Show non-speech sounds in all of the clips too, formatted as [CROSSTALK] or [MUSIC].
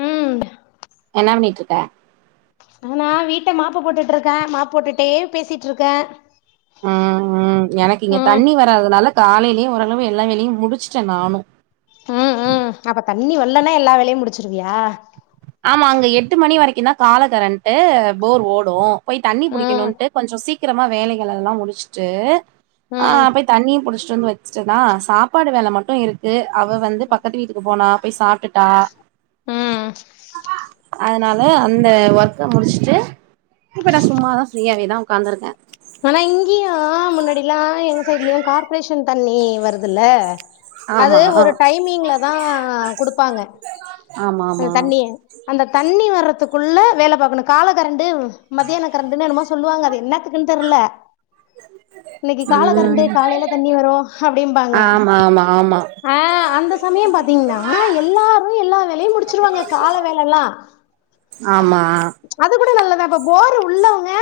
ம் என்னா பண்ணிட்ருக்க நானா வீட்ட மாப்பு போட்டுட்ருக்க மாப்பு போட்டுட்டே பேசிட்டு இருக்க அ அ எனக்கு இங்க தண்ணி வராததுனால காலையிலயே ஓரளவு எல்லா வேலையு முடிச்சுட்ட நானு ம் ம் அப்ப தண்ணி வல்லன்னா எல்லா வேலையு முடிச்சிருவியா ஆமா அங்க எட்டு மணி வரைக்கு தா கால கரண்ட்டு போர் ஓடு போய் தண்ணி ம் புடிக்கணுன்ட்டு கொஞ்சோ சீக்கிரமா வேலைகள் எல்லா முடிச்சிட்டு அ ம் போய் தண்ணியு புடிச்சிட்டு வந்து வச்சுட்டனா சாப்பாடு வேல மட்டு இருக் கு அவ வந்து பக்கத்து வீட்டுக்கு போன போய் சாப்ட்டுட்டா ம் அதனால அந்த ஒர்க்க முடிச்சுட்டு இப்போ நா சும்மா தா ஃப்ரீயாவே தா உக்காந்துருக்க ஆனா இங்கியு முன்னாடில்லா எங்க சைடுலையு கார்ப்ரேஷன் தண்ணி வருதுல்ல அது ஆமா ஒரு டைமிங்ல தா குடுப்பாங்க ஆமா அந்த ஆமா தண்ணிய அந்த தண்ணி வர்றதுக்குள்ள வேல பாக்கணு கால கரண்டு மத்தியான கரண்டுன்னு என்னமோ சொல்லுவாங்க அது என்னாத்துக் குன் தெர்ல இன்னைக்கு கால கரண்டு ம் காலையில தண்ணி வரு அப்டிம்பாங்க ஆமா ஆமா ஆமா ஆ அந்த சமயம் பாத்தீங்கன்னா எல்லாரு எல்லா வேலையு முடிச்சிருவாங்க கால வேலல்லா அ ஆமா அது கூட நல்லதாப்பா போரு உள்ளவுங்க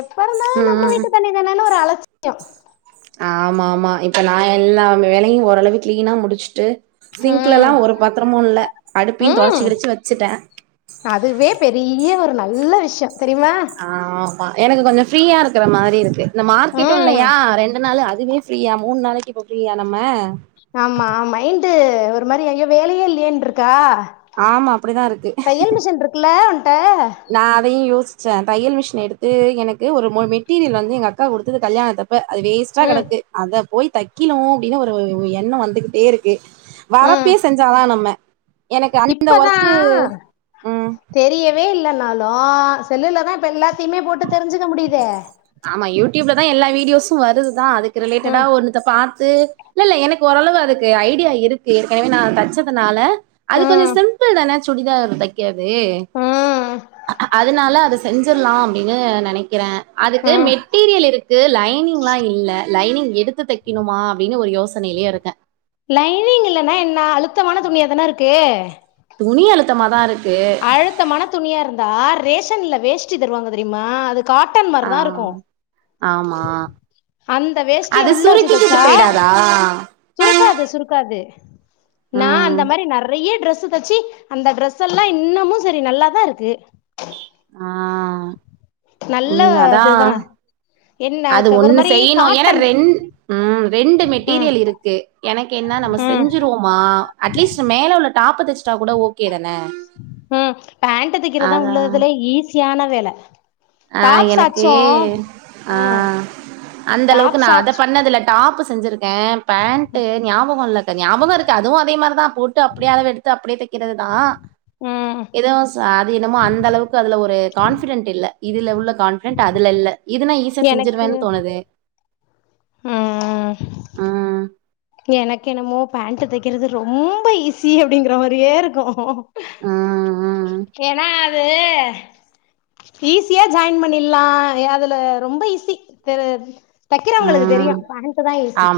எப்ப இருந்தாலு நம்ம ம் வீட்டு தண்ணிதானனு ஒரு அலச் ஆமா ஆமா இப்ப நா எல்லா வேலையு ஓரளவு கிளீனா முடிச்சுட்டு ம் சிங்க்லல்லா ஒரு பாத்தரமு இல்ல அடுப்பியு ம் தொடச்சு கிடச்சு வச்சுட்ட அதுவே பெரிய ஒரு நல்ல விஷ்யோ தெரியுமா ஆமா எனக்கு கொஞ்சோ ஃப்ரீயா இருக்கற மாரி இருக்கு இந்த மார்க்கெட்டு ம் இல்லையா ரெண்டு நாளு அதுவே ஃப்ரீயா மூணு நாளைக்கு இப்ப ஃப்ரீயா நம்ம ஆமா ஆ மைண்டு ஒரு மாரி ஐயோ வேலையே இல்லையேன்ருக்கா ஆமா அப்படிதா இருக்கு இக்குல ஓண்ட்ட நா அதையு யோசிச்ச தையல் மிஷின எடுத்து எனக்கு ஒரு மூண் மெட்டீரியல் வந்து எங்க அக்கா கொடுத்தது கல்யாணத்தப் ப அது வேஸ்ட்டா ம் கடக்கு அத போய் தைக்கினு அப்டின்னு ஒரு ஒ ஒ எண்ணோ வந்துகிட்டே இருக்கு ம் வரப்பே செஞ்சாதா நம்ம எனக்கு அந்த இப்பதா ஒர்க்கு ம் தெரியவே இல்லனாலு செல்லுலதா இப்ப எல்லாத்தையுமே போட்டு தெரிஞ்சுக்க முடியுதே ஆமா யூடியூப்ல தா எல்லா வீடியோசு வருது தா அதுக்கு ரிலேட்டடா ம் ஒன்னு த்த பாத்து இல்ல இல்ல எனக்கு ஓரளவு அதுக்கு ஐடியா இருக்கு ஏற்கனவே நா தைச்சதுனால அது கொஞ்சோ ம் சிம்பிள் தான சுடிதார் தைக்கறது ம் அதனால அது செஞ்சர்லா அப்டின்னு நனைக்கிற அதுக்கு ம் மெட்டீரியல் இருக் கு லைனிங்லா இல்ல லைனிங் எடுத்து தைக்கணுமா அப்டின்னு ஒரு யோசனைலேயே இருக்க லைனிங் இல்லனா என்ன அழுத்தமான துணியாதான இருக்கு துணி அழுத்தமாதா இருக் அழுத்த மான துணியா இருந்தா ரேஷன்ல வேஷ்டி தருவாங்க தெரியுமா அது காட்டன் ஆ மாரி தா இருக்கு ஆமா அந்த வேஷ்டிய அது உள்ள சுருக்கிக்கிட்டு வச்சுதச்சா போயிடாதா சுருக்காது சுருக்காது நா ம் அந்த மாதிரி நெறைய டிரெஸ்ஸு தச்சு அந்த ட்ரெஸ்யல்லா நல்லா இன்னமு சரி நல்லாதா இருக்கு ஆ நல்ல ம் அதா இதுதா என்ன அது ஒரு மாரி காட்டன் ரெண்டு ம் மெட்டீரியல் இருக்கு எனக்கு என்ன நம்ம ம் செஞ்சிருவோமா அட்லீஸ்ட் மேல உள்ள டாப்பு தைச்சிட்டாக் கூட ஒகே ஓகேதான உ பேண்ட் தக்கிறதுதா உள்ளதுலயே ஈஸியான வேல ஆ எனக்கு டாப்ஸாச்சு ஆ ம் அந்தளவுக்கு நா அத டாப்ஸாச்சு பண்ணதில்ல டாப் செஞ்சிருக்கே பேண்ட் ஞாபகோ இல்லகனி ஞாபகோ இருக்கு அதுவு அதே மாரிதா போட்டு அப்டியே அளவு எடுத்து அப்டியே தைக்கிறதுதா ம் எதவும் ச என்னமோ அந்த அளவுக்கு அது ஒரு கான்பிடென்ட் இல்ல இதுல உள்ள கான்பிடென்ட் அதுல இல்ல இதுன சியா செஞ்சிருவேன்னு தோனுது உ ம். எனக்கு என்னமோ பேண்ட் தைக்கிறது ரொம்ப ஈஸி அப்டிங்கிற மாதிரியே இருக்கு ம். ம். ஏன்னா அது ஈஸியா ஜாயின் பண்ணில்லா அதுல ரொம்ப ஈஸி தெ தைக்கிறவங்களுக்கு தெரியு பேண்ட்டு தா ஈசி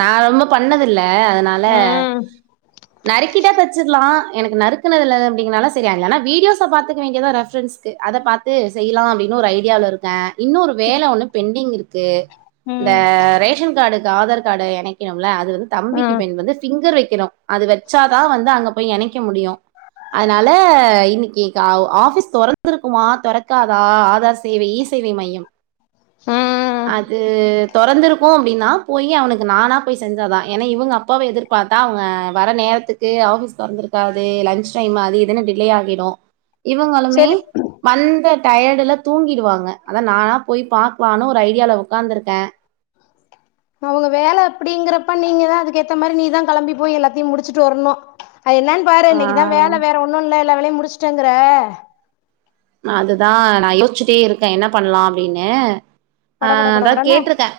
நா ரொம்ப பண்ணதில்ல அதுனால ம் நறுக்கிட்டா தச்சிர்லா எனக்கு நறுக்குனது இல்லந்துற அப்டிநால ச வீடியோ பாத்துக்க வேண்டிதுதா ரெபரன்ஸுக்கு அதை பாத் இது செய்யலா அப்டின்னு ஒரு ஐடியாவில இருக்கே இன்னொரு வேலை ஒன்னு பெண்டிங் இருக்கு இந்த ம் ரேஷன் கார்டுக்கு ஆதார் கார்டு இணைக்கணுல அது வந்து தம்பிக்கு ம் பெண் வந்து பிங்கர் வைக்கணு அது வச்சாதா வந்து அங்க போய் யேணைக்க முடியு அதுனால இன்னிக்கு ஆபீஸ் துறந்துயிருக்குமா துறக்காதா ஆதார் சேவை இ சேவை இ சேவை மையம் உ அது தொறந்திருக்கு அப்டின்னா போய் அவனுக்கு நானா போய் செஞ்சதா ஏன்னா இவங்க அப்பாவை எதிர் பாத்தா அவுங்க வர நேரத்துக்கு ஆஃபீஸ் தொறந்திருக்காது லஞ்சு டைம் அது இதுன்னு டிலே ஆகிடு இவுங்களுமே சரி வந்த டயட்ல தூங்கிடுவாங்க அதா நானா போய் பாக்கலான்னு ஒரு ஐடியாவ்ல உட்காந்திருக்கே அவுங்க வேலை அப்படிங்கிறப்ப நீங்கதா அதுக்குஏத்த மாதிரி நீதா கிளம்பி போய் எல்லாத்தையும் முடிச்சுட்டு வரணும் அது என்னன்னு பாரு ஆ இன்னைக்குதா வேலை வேற ஒன்னு இல்ல எல்லா வேலையு முடிச்சுட்டேங்கிற அதுதா நா யோசிச்சிட்டே இருக்கே என்ன பண்ணலா அப்டின்னு ஆ பட பட பட அதா படன்னு கேட்ருக்கே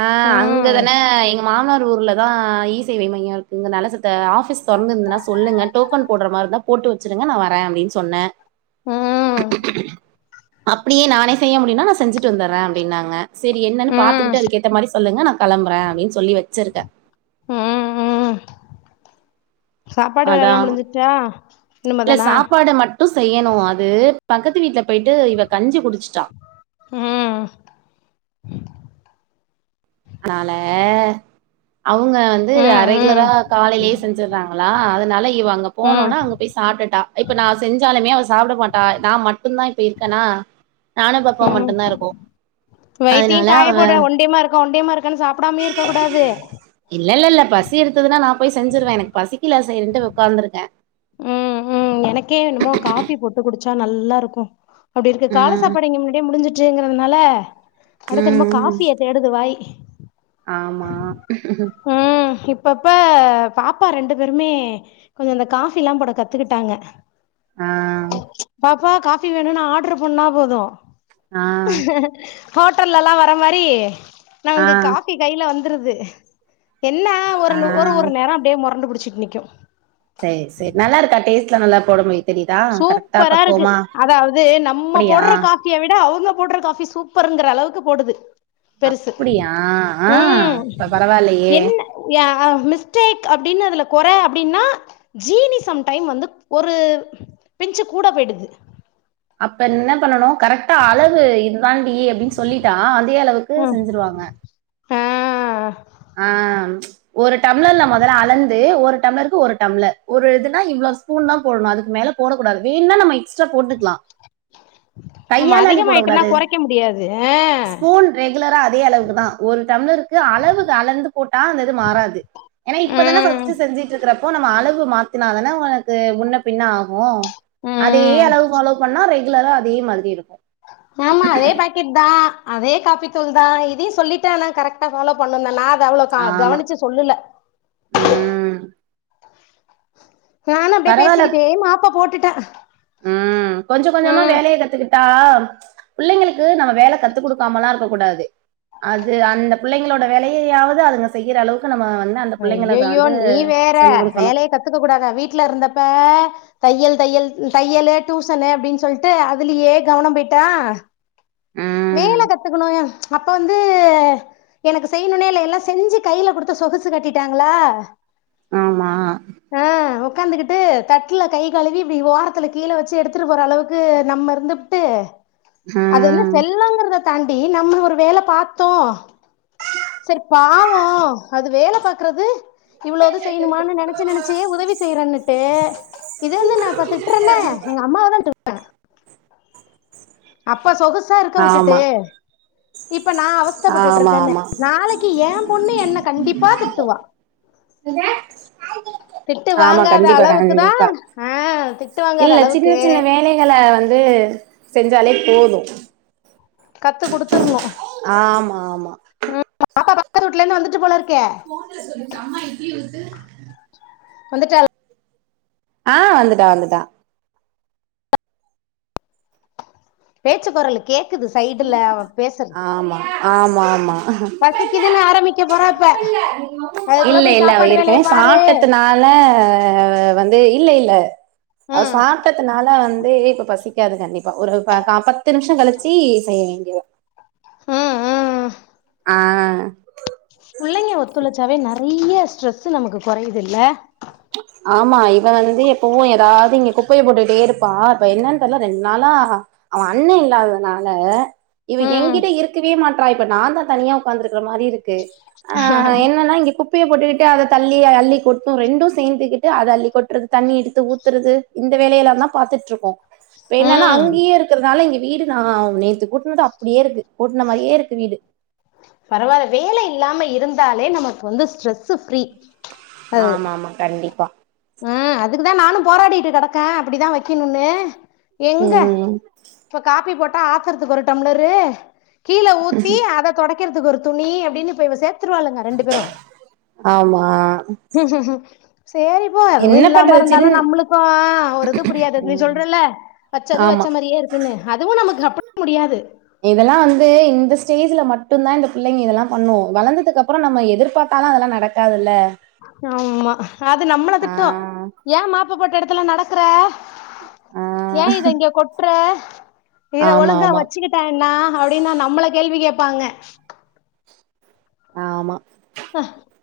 ஆ அங்க ம் தானே எங்க மாமனார் ஊர்ல தா இ சேவை மையோ இருக்கு இங்க நல்ல சத்தை ஆபிஸ் திறந்திருந்ததுன்னா சொல்லுங்க டோக்கன் போடுற மாதிரிந்தான் போட்டு வச்சிருடுங்க நா வரே அப்படின்னு சொன்னே உ அப்டியே நானே செய்ய முடியுனா நா செஞ்சுட்டு வந்தரே அப்படின்னாங்க சரி என்னன்னு ம் பாத்துட்டு அதுக்கு ஏத்த மாதிரி சொல்லுங்க நா கிளம்புறே அப்டின்னு சொல்லி வச்சிருக்கே ம் ம் சாப்பாடு வேலைல்லா அதான். முடிஞ்சுட்டா இனிமே தானா மட்டு செய்யணு அது பக்கத்து வீட்டுல போயிட்டு இவ கஞ்சி குடிச்சுட்டா உ துனால அவுங்க வந்து ம் ம் ரெகுலரா காலையிலேயே செஞ்சடுறாங்களா அதுனால இவ அங்க ம் போனோனா அங்க போய் சாப்டுட்டா இப்ப நா செஞ்சாலுமே அவ சாப்ட மாட்டா நா மட்டுதா இப்ப இருக்கனா ஹும் வைத்திய அதனால காய அவ போட ஒண்டியமா இருக்கோ ஒண்டியமா இருக்கு சாப் [UNINTELLIGIBLE] இல்ல இல்ல ல்ல பசி இருந்தது நா நா போய் செஞ்சிடுவே எனக் பசிக்கல சேரின்ட்டு உக்கார்ந்து இருக்கே ம் ம் எனக்கே என்னுமோ காஃபி போட்டு குடிச்சா நல்லா ருக்கு அப்டி இருக்கு கால ம். சாப்பாடு இங்க முன்னாடியே முடிஞ்சிட்டுங்கிறதுனால அடுத்து என்னமோ ம். காஃபிய தேட டுது வாய் ஆமா ம் இப்பப்ப பாப்பா ரெண்டு பேருமே கொஞ்சோ அந்த கா ஃபில்லா போட கத்துக்கிட்டாங்க ஆ பா ப்பா காஃபி வேணுனு ஆர்டர் பண்ணா போது ஆ ஹோட்டல்ல எல்லா வர மாரி ஆ நாமங்க காஃபி கைல வந்துருது என்ன ஆ ஒருனு ஒரு ஒரு நேரோ அப்டியே மொரண்டு பிடிச்சிட் நிக்கியு செரி செரி நல்லா இருக்கா டேஸ் வீட்ல நல்லா போட முடிய தெரியுதா கரெக்டா சூப்பரா இருக்கு பக்குவமா அப்டியா ச்சிய விட அவுங்க போடுற காஃபி சூப்பர்ங்கிற அளவுக்கு போடுது பெருசு அப்டியா ஆ ம் இப்ப பரவாயில்லயே என்ன ஊ யா மிஸ்டேக் அப்டின்னு அதுல கொறை அப்டின்னா ஜீனி சம்டைம் வந்து ஒரு பிஞ்சு கூட போயிது அப்ப என்ன பண்ணனு கரெக்டா அளவு இதுதாண்டி அப்டினு சொல்லிட்டா அதே அளவு க்கு ம் செஞ்சிருவாங்க ஆ ஆ ஒரு டம்ளர்ல மொதல்ல அளந்து ஒரு டம்ளருக்கு ஒரு டம்ளர் ஒரு இதுன்னா இவ்ளோ துன் தா போடணு அதுக்கு மேல போட கூடாது வேணுனா நம்ம எக்ஸ்ட்டா போட்டுக்கிலா நம்ம அதிகமாயிட்டுனா கொறைக்க முடியாது ஹ ஸ்பூன் ரெகுலரா அதே அளவுக்கு தா ஒரு டம்ளருக்கு அளவு அளந்து போட்ட அந்த இது மாறாது ஏனா ஆ இப்பதன ம் ஃபஸ்ட்டு செஞ்சிட்டு இருக்கிற அப்போ நம்ம அளவு மாத்தினாதான உனக்கு முன்ன பின்ன ஆகு அதே ம் அளவு ஃபாலோ பண்ணா ரெகுலரா அதே மாதிரி இருக்கு ஆமா அதே பாக்கெட் தா அதே காபி தூள் தா இதையு சொல்லிட்டானா கரெக்டா ஃபாலோ பண்ணணுணா நா அத அவ்ளோ கா கவனிச்சு சொல்லல ம் நானு அப்டியே பேசிக்கிட்டே மாப்பா போட்டுட்டே ம் கொஞ்ச கொஞ்சமா ம் வேலயே கத்துக்கிட் டா பிள்ளைங்களுக்கு நம்ம வேல கத்து குடுக்காமல்லா இருக்க கூடாது அது அந்த பிள்ளைங்களோட வேலையையாவது அதுங்க செய்யிற அளவுக்கு நம்ம வந்து அந்த பிள்ளைங்களுக்கு அய்யயோ வந்து நீ வேற சொல்லி கொடுக்கணும் வேலைய கத்துக்க கூடாத வீட்ல இருந்தப்ப தையல் தையல் தையலு டுயூஷனு அப்டின்னு சொல்ட்டு அதுலயே கவனோ போயிட்டா உம் வேல கத்துக்கணு ஏ அப்போ வந்து எனக்கு செய்யணுனே இல்ல எல்லா செஞ்சு கைல குடுத்து சொகுசு கட்டிட்டாங்களா ஆமா ஆ ஒக்கார்ந்து கிட் டு தட்டுல கை கழுவி இப்டி ஓரத்துல கீழ வச்சி எடுத்துட் போற அளவுக்கு நம்ம இருந்துபுட்டு [INAUDIBLE] ஹ அது வந்து செல்லங்றத தாண்டி நம்ம ஒரு வேல பாத்தோ செரி பாவோ அது வேல பாக்குறது இவ்ளோது செய்யணுமானு நெனைச்சி நெனைச்சியே உதவி செய்றன்னுட்டு இது வந்து நா இப்ப திட்டுறனே எங்க அம்மாவ தான் து அப்ப சொகுசா இருக்க வுட்டுட்டு ஆமா இப்ப நா ஆமா அவஸ்தப்பட்டுட்ருக்கேன்ன ஆமா நாளைக்கி என் பொண்ணு என்ன கண்டிப்பா திட்டுவா திட்டு ஆமா வாங்காத கண்டிப்பா அளவுக்கு தா கண்டிப்பா ஆ திட்டு வாங்காத அளவுக்கு பிள்ளைகள வந்து செஞ்சாலே போதும் கத்து குடுத்துர்ணு ஆமா ஆமா பாப்பா பக்கத்து வூட்ல இருந்து வந்துட்டு போலருக்கே போன்ல சொல்லிச்சு அம்மா இட்லி ஊத்து வந்துட்டால் ஆ வந்துட்டா வந்துட்டா பேச்சுக் கொரலுகேக்குது சைடுல அவ பேசுர்து ஆமா ஆமா பசிக்கிதுன் ஆரம்மிக்க போறா இப்ப அதுக்குள்ள இல்ல போய் இல்ல அவ சாப்பாடு வேலையை ஏற்கனவே பாரு சாப்டத்து நா ல வந்து இல்ல இல்ல அவ ம், சாப்ட்டதுனால வந்து இப்ப பசி க்காது கண்டிப்பா ஒரு கா பத்து நிமிஷோ கழிச்சி செய்ய வேண்டிய வரு [INAUDIBLE] ஆ புள்ளைங்க ஒத்துழச்சாவே நெறைய ஸ்ட்ரெஸ் நமக்கு கொறையுது இல்ல ஆமா இவ வந்து எப்பவு எதாவ்து இங்க குப்பைய போட்டுட்டே இருப்பா இப்ப என்னன் தெரில ரெண்டு நாளா அவ அண்ண இல்லாததுனால இவ ம், எங்கிட்ட இருக்கவே மாட்றா இப்ப நா தா தனியா உட்காந்துருகற மாரி இருக் கு ஆ என்னன்னா இங்க குப்பைய போட்டுக்கிட்டு அத தள்ளி அள்ளி கொட்டும் ரெண்டும் சேந்துக்கிட்டு அத அள்ளி கொட்டுறது தண்ணி எடுத்து ஊத்துறது இந்த வேலையெல்லாம் தா பாத்துட் இருக்கும் பேனான்னா ம். அங்கயே இருக் குறனால எங்க வீடு நா நேத்து கூட்டுனது அப்டியே இருக்கு கூட்ன மாரியே இருக்கு வீடு பரவாயில்ல வேல இல்லாம இருந்தாலே நமக்கு வந்து ஸ்ட்ரெசு ஃப்ரீ ஆமாமா கண்டிப்பா ஆ அதுக்குதா நானு போராடிட்டு கடக்கேன் அப்டிதா வைக்கணூனு எங்க உம் இப்ப காப்பி போட்டா ஆத்தற்துக்கு ஒரு டம்ளரு கீழ ஊத்தி அத க்கிறதுக் ஒரு துணி அப்டின் இப்ப இவ சேர்த்தருவாளுங்க ரெண்டு பேரும் ஆமா ம் ம் சேரி பொறவு என்ன இல்லாம பண்றது இருந்தாலு சின் நம்மளுக்கும் ஒரு இது புரியாது நீ உம் சொல்றல வச்சது ஆமா வச்ச மாரியே இருக் குனு அதுவு நமக்கு [UNINTELLIGIBLE] முடியாது இதெல்லா வந்து இந்த ஸ்டேஜ்ல மட்டும் தா இந்த பிள்ளைங்க இதெல்லா பண்ணு வளந்ததுக் அப்றம் நம்ம எதிர்பார்த்தாலா அதெல்லா நடக் காதுல ஆமா அது நம்மள திட்டும் ஆஹ் ஏன் ப்பு போட்ட எடத்துல நடக்கற ய ஆஹ் இத இங்க கொட்ற இத ஆமா ஒழுங்கா ஆமா வச்சுக்கிட் டா என்னா அப்டினு நம்மள கேள்வி கேப்பாங்க ஆமா [INAUDIBLE]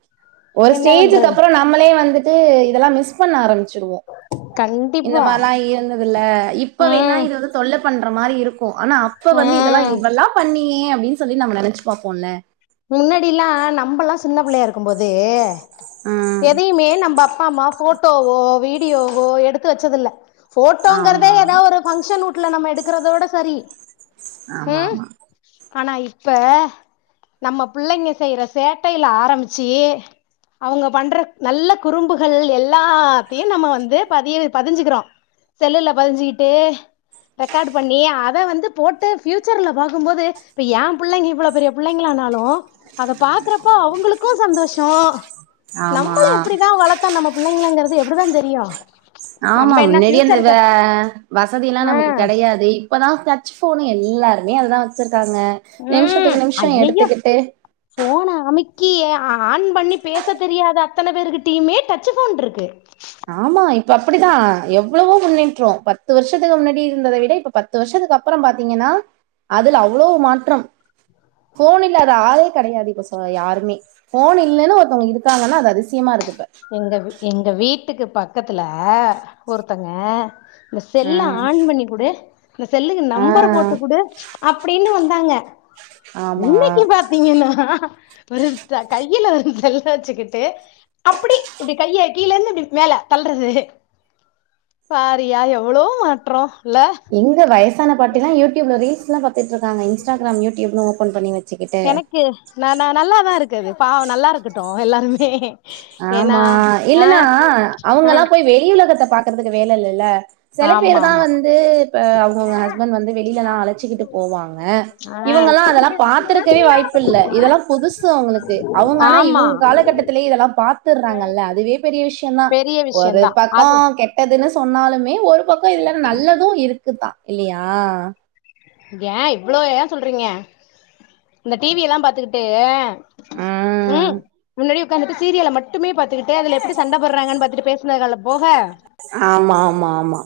ஒரு என்ன ஸ்டேஜ்க் பண்றது அப்போறம் நம்மளே வந்துட்டு இதெல்லாம் மிஸ் பண்ண ஆரம்பிச்சுறுவோம் இந்த கண்டிப்பா மாரிலா இருந்ததுல்ல இப்ப வேணா ம் இது வந்து தொல்ல பண்ற மாரி இரு க்கும் ஆனா அப்ப வந்து இதெல்லா ம் இதெல்லா பண்ணியே அப்டின் சொல்லி நம்ம நெனைச்சி பாப்போல்ல முன்னாடில்லா நம்பல்லா சின்ன புள்ளயா இருக்கும்போது ம். எதையுமே நம்ப அப்பா அம்மா ஃபோட்டோவோ வீடியோவோ எடுத்து வச்சதுல்ல ஃபோட்டோங்கறதே ஆமா. ஏதா ஒரு பங்ஷன் வூட்ல நம்ம எடுக்கறதோட சரி ம் ஆமாமா. ஆனா இப்ப நம்ம பிள்ளைங்க செய்ற சேட்டையில ஆரம்பிச்சி அவுங்க பண்ற நல்ல குறும்புகள் எல்லாத்தையு நம்ம வந்து பதிய பதுஞ்சுக்குறோ செல்லுல பதுஞ்சுக்கிட்டு ரெக்கார்டு பண்ணி அத வந்து போட்டு ஃப்யூச்சர்ல பாக்கும் போது இப்ப ஏ பிள்ளைங்க இவ்வளோ பெரிய பிள்ளைங்களானாலு அத பாக்குறப்போ அவுங்களுக்கு சந்தோஷோ ஆமா. நம்மள எப்டிதா வளத் தோ நம்ம பிள்ளைங்களங்கிறது எப்டிதா தெரியு நம்ம ஆமாம் என்ன நெறய இந்த வ ஃபியூச்சர்க்கு வசதில்லா ஆ நமக்கு கெடையாது இப்பதா டச் ஃபோன் எல்லாருமே அதுதா வச்சுருக்காங்க ம் நிம்ஷத்துக்கு நிம்ஷோ ஐயையோ எடுத்துக்கிட்டு ஃபோன அமிக்கி ஆ ஆன் பண்ணி பேச தெரியாத அத்தன பேருக்கிட்டயுமே டச் ஃபோன்ருக்கு ஆமா இப்ப அப்டிதா எவ்ளவோ முன்னேற்றோ பத்து வருஷத்துக்கு முன்னாடி இருந்ததை விட இப்ப பத்து பத்து வருஷத்துக்கு அப்பறோ பாத்தீங்கன்னா அதுல அவ்வளோ மாற்றம் ஃபோன் இல்லாத ஆளே கெடையாது இப்ப சோ யாருமே ஃபோன் இல்லன்னு ஒருத்தவுங்க இருக்காங்கன்னா அது அதிசயமா இருக்கு இப்ப எங்க வீ எங்க வீட்டுக்கு பக்கத்துல ஒருத்தங்க இந்த செல்ல ம் ஆன் பண்ணி குடு இந்த செல்லுக்கு ஆ நம்பர் போட்டு குடு அப்டின்னு வந்தாங்க ஆமா இன்னைக்கி பாத்தீங்கன்னா ஒருத்த கையில ஒரு செல்ல வச்சுக்கிட்டு அப்பிடி இப்டி கைய கீழ இந்து இப்டி மேல தள்றது பாருயா எவ்வளோ மாற்றோ இல்ல எங்க வயசான பாட்டில்லா யூடியூப்ல ரீல்ஸ்லா பாத்துட்ருக்காங்க இன்ஸ்டாகிராம் யூடியூபுன் ஓபன் பண்ணி வ எனக்கு நா நா நல்லாதா இருக்கு அது பாவோ நல்லாருக்கட்டு எல்லாருமே ஏன்னா ஆமா ஆ இல்லன்னா ஆ அவுங்கல்லா போய் வெளி உலகத்த பாக்குறதுக்கு வேல இல்லல்ல செல பேரு ஆமா தா ஆமா வந்து இப்ப அவுங்கவுங்க ஹஸ்பண்ட் வந்து வெளில லா அழச்சுக்கிட்டு போவாங்க ஆ இவங்கல்லா அதலா பாத்துருக்கயே வாய்ப்பு இல்ல இதல்லா புதுசு அவுங்களுக்கு அவுங்க ஆனா ஆமா இவங் காலகட்டத் துலயே இதல்லா பாத்துற்றாங்கல்ல அதுவே பெரிய விஷ்யோந் தா பெரிய ஒரு விஷயந்தா பக்கோ அது கெட்டதுனு சொன்னாலுமே ஒரு பக்கோ இதுல நல்லது இருக்குத்தா இல்லியா ஏ இவ்ளோ ஏ சொல்றீங்க இந்த டி வி எல்லா பாத்துக்கிட்டு ம் முன்னாடி உக்காந்துட்டு சீரியல மட்டுமே பாத்துக்கிட்டு அதுல எப்டி சண்ட போட்றாங்கன் பாத்துட்டு பேசுன கால போக ஆமா ஆமா ஆமா